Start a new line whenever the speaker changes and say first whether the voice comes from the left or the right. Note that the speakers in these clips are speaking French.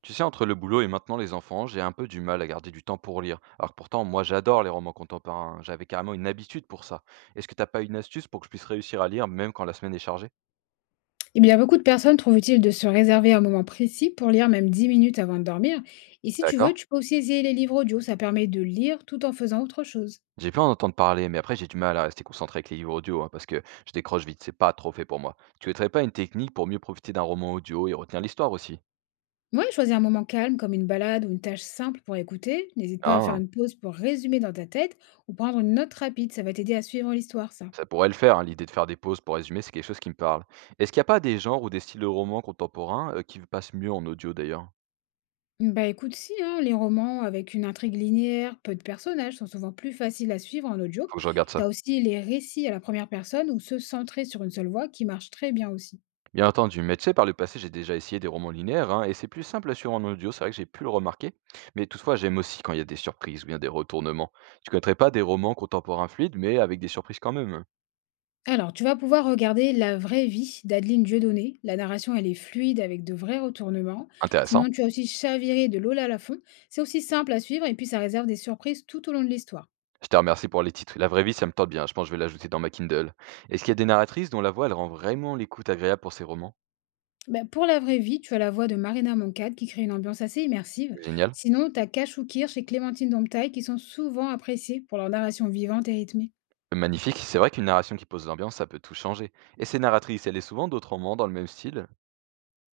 right: Tu sais, entre le boulot et maintenant les enfants, j'ai un peu du mal à garder du temps pour lire. Alors que pourtant, moi j'adore les romans contemporains, hein. J'avais carrément une habitude pour ça. Est-ce que t'as pas une astuce pour que je puisse réussir à lire même quand la semaine est chargée?
left: Eh bien, beaucoup de personnes trouvent utile de se réserver un moment précis pour lire même 10 minutes avant de dormir. Et si tu
right: D'accord?
left: veux, tu peux aussi essayer les livres audio, ça permet de lire tout en faisant autre chose.
right: J'ai pu en entendre parler, mais après j'ai du mal à rester concentré avec les livres audio, hein, parce que je décroche vite, c'est pas trop fait pour moi. Tu connaîtrais pas une technique pour mieux profiter d'un roman audio et retenir l'histoire aussi?
left: Ouais, choisis un moment calme comme une balade ou une tâche simple pour écouter. N'hésite pas à faire
right: Ah,
left: une pause pour résumer dans ta tête ou prendre une note rapide, ça va t'aider à suivre l'histoire, ça.
right: ça pourrait le faire, hein, l'idée de faire des pauses pour résumer, c'est quelque chose qui me parle. Est-ce qu'il n'y a pas des genres ou des styles de romans contemporains qui passent mieux en audio d'ailleurs?
left: Bah écoute, si, hein, les romans avec une intrigue linéaire, peu de personnages sont souvent plus faciles à suivre en audio.
right: Faut que je regarde
left: T'as
right: ça.
left: aussi les récits à la première personne ou ceux centrés sur une seule voix qui marchent très bien aussi.
right: Bien entendu, mais tu sais, par le passé, j'ai déjà essayé des romans linéaires, hein, et c'est plus simple à suivre en audio, c'est vrai que j'ai pu le remarquer. Mais toutefois, j'aime aussi quand il y a des surprises ou bien des retournements. Tu connaîtrais pas des romans contemporains fluides, mais avec des surprises quand même.
left: Alors, tu vas pouvoir regarder La vraie vie d'Adeline Dieudonné. La narration, elle est fluide avec de vrais retournements.
right: Intéressant.
left: Sinon, tu as aussi Chaviré de Lola Lafont. C'est aussi simple à suivre et puis ça réserve des surprises tout au long de l'histoire.
right: Je te remercie pour les titres. La vraie vie, ça me tente bien. Je pense que je vais l'ajouter dans ma Kindle. Est-ce qu'il y a des narratrices dont la voix, elle rend vraiment l'écoute agréable pour ces romans?
left: Ben, pour La vraie vie, tu as la voix de Marina Moncade qui crée une ambiance assez immersive.
right: Génial.
left: Sinon, tu as Cachou Kirsch et Clémentine Domptaille qui sont souvent appréciées pour leur narration vivante et rythmée.
right: Magnifique. C'est vrai qu'une narration qui pose l'ambiance, ça peut tout changer. Et ces narratrices, elle est souvent d'autres romans dans le même style?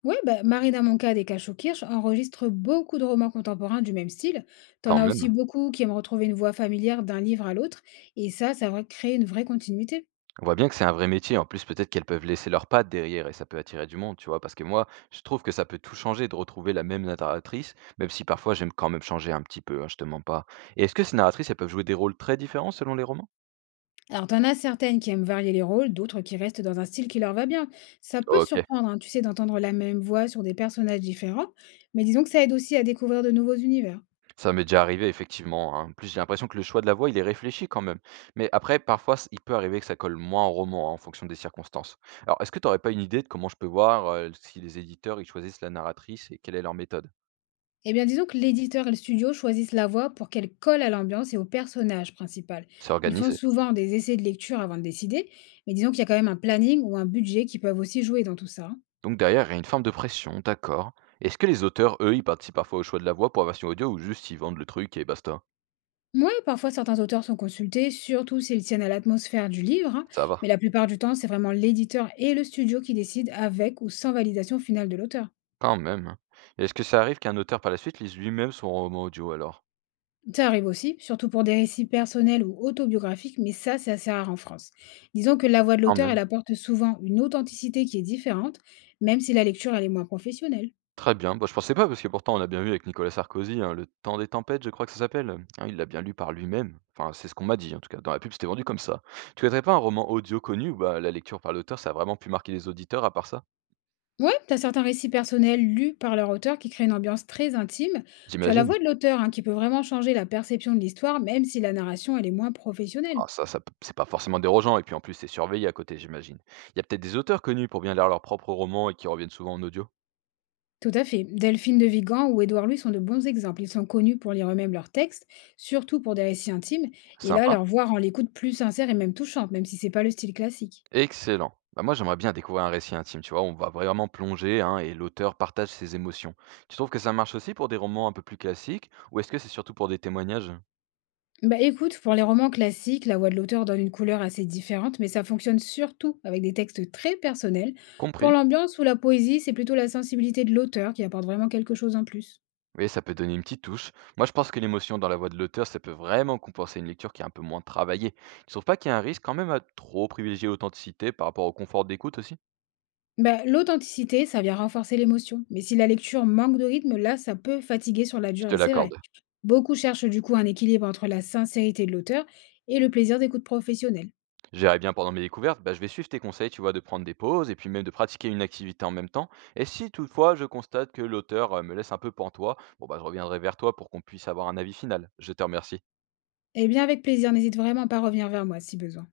left: Ouais, bah, Marina Moncade et Cacho Kirsch enregistrent beaucoup de romans contemporains du même style. T'en
right: Quand
left: as aussi
right: même.
left: beaucoup qui aiment retrouver une voix familière d'un livre à l'autre, et ça va créer une vraie continuité.
right: On voit bien que c'est un vrai métier. En plus, peut-être qu'elles peuvent laisser leurs pattes derrière et ça peut attirer du monde, tu vois? Parce que moi, je trouve que ça peut tout changer de retrouver la même narratrice, même si parfois j'aime quand même changer un petit peu, hein, je te mens pas. Et est-ce que ces narratrices, elles peuvent jouer des rôles très différents selon les romans?
left: Alors, t'en as certaines qui aiment varier les rôles, d'autres qui restent dans un style qui leur va bien. Ça peut
right: OK,
left: surprendre, hein, tu sais, d'entendre la même voix sur des personnages différents, mais disons que ça aide aussi à découvrir de nouveaux univers.
right: ça m'est déjà arrivé effectivement, hein. En plus, j'ai l'impression que le choix de la voix, il est réfléchi quand même. Mais après, parfois, il peut arriver que ça colle moins au roman, hein, en fonction des circonstances. Alors, est-ce que tu n'aurais pas une idée de comment je peux voir si les éditeurs, ils choisissent la narratrice et quelle est leur méthode?
left: Eh bien, disons que l'éditeur et le studio choisissent la voix pour qu'elle colle à l'ambiance et au personnage principal. Ils font
right: S'organiser.
left: souvent des essais de lecture avant de décider, mais disons qu'il y a quand même un planning ou un budget qui peuvent aussi jouer dans tout ça, hein.
right: Donc derrière, il y a une forme de pression, d'accord. Est-ce que les auteurs, eux, ils participent parfois au choix de la voix pour la version audio ou juste ils vendent le truc et basta?
left: Moi, parfois certains auteurs sont consultés, surtout s'ils tiennent à l'atmosphère du livre, hein,
right: Ça
left: mais
right: va,
left: la plupart du temps, c'est vraiment l'éditeur et le studio qui décident avec ou sans validation finale de l'auteur.
right: quand même. Hein. Et est-ce que ça arrive qu'un auteur par la suite lise lui-même son roman audio alors?
left: Ça arrive aussi, surtout pour des récits personnels ou autobiographiques, mais ça, c'est assez rare en France. Disons que la voix de
right: Quand
left: l'auteur,
right: même.
left: elle apporte souvent une authenticité qui est différente, même si la lecture, elle est moins professionnelle.
right: Très bien. Bah, je pensais pas parce que pourtant on a bien vu avec Nicolas Sarkozy, hein, Le Temps des tempêtes, je crois que ça s'appelle. Hein, il l'a bien lu par lui-même. Enfin, c'est ce qu'on m'a dit en tout cas. Dans la pub, c'était vendu comme ça. Tu connaîtrais pas un roman audio connu où bah, la lecture par l'auteur, ça a vraiment pu marquer les auditeurs à part ça?
left: Ouais, t'as certains récits personnels lus par leur auteur qui créent une ambiance très intime. Tu as la
right: J'imagine.
left: voix de l'auteur, hein, qui peut vraiment changer la perception de l'histoire, même si la narration, elle est moins professionnelle.
right: Ah, ça ça p c'est pas forcément dérangeant et puis en plus c'est surveillé à côté, j'imagine. Il y a peut-être des auteurs connus pour bien lire leurs propres romans et qui reviennent souvent en audio?
left: Tout à fait. Delphine de Vigan ou Édouard Louis sont de bons exemples. Ils sont connus pour lire eux-mêmes leurs textes, surtout pour des récits intimes, et là,
right: Sympa,
left: leur voix rend l'écoute plus sincère et même touchante, même si c'est pas le style classique.
right: excellent. Bah, moi j'aimerais bien découvrir un récit intime, tu vois? On va vraiment plonger, hein, et l'auteur partage ses émotions. Tu trouves que ça marche aussi pour des romans un peu plus classiques ou est-ce que c'est surtout pour des témoignages?
left: Bah écoute, pour les romans classiques, la voix de l'auteur donne une couleur assez différente, mais ça fonctionne surtout avec des textes très personnels. Pour
right: Compris.
left: l'ambiance ou la poésie, c'est plutôt la sensibilité de l'auteur qui apporte vraiment quelque chose en plus.
right: Oui, ça peut donner une petite touche. Moi je pense que l'émotion dans la voix de l'auteur, ça peut vraiment compenser une lecture qui est un peu moins travaillée. Tu trouves pas qu'il y a un risque quand même à trop privilégier l'authenticité par rapport au confort d'écoute aussi?
left: Ben l'authenticité, ça vient renforcer l'émotion. Mais si la lecture manque de rythme, là, ça peut fatiguer sur la
right: Je te
left: durée, c'est vrai.
right: l'accorde.
left: Beaucoup cherchent du coup un équilibre entre la sincérité de l'auteur et le plaisir d'écoute professionnelle.
right: J'irai bien pendant mes découvertes, bah, je vais suivre tes conseils, tu vois, de prendre des pauses et puis même de pratiquer une activité en même temps. Et si toutefois je constate que l'auteur me laisse un peu pantois, bon bah je reviendrai vers toi pour qu'on puisse avoir un avis final. Je te remercie.
left: Eh bien, avec plaisir, n'hésite vraiment pas à revenir vers moi si besoin.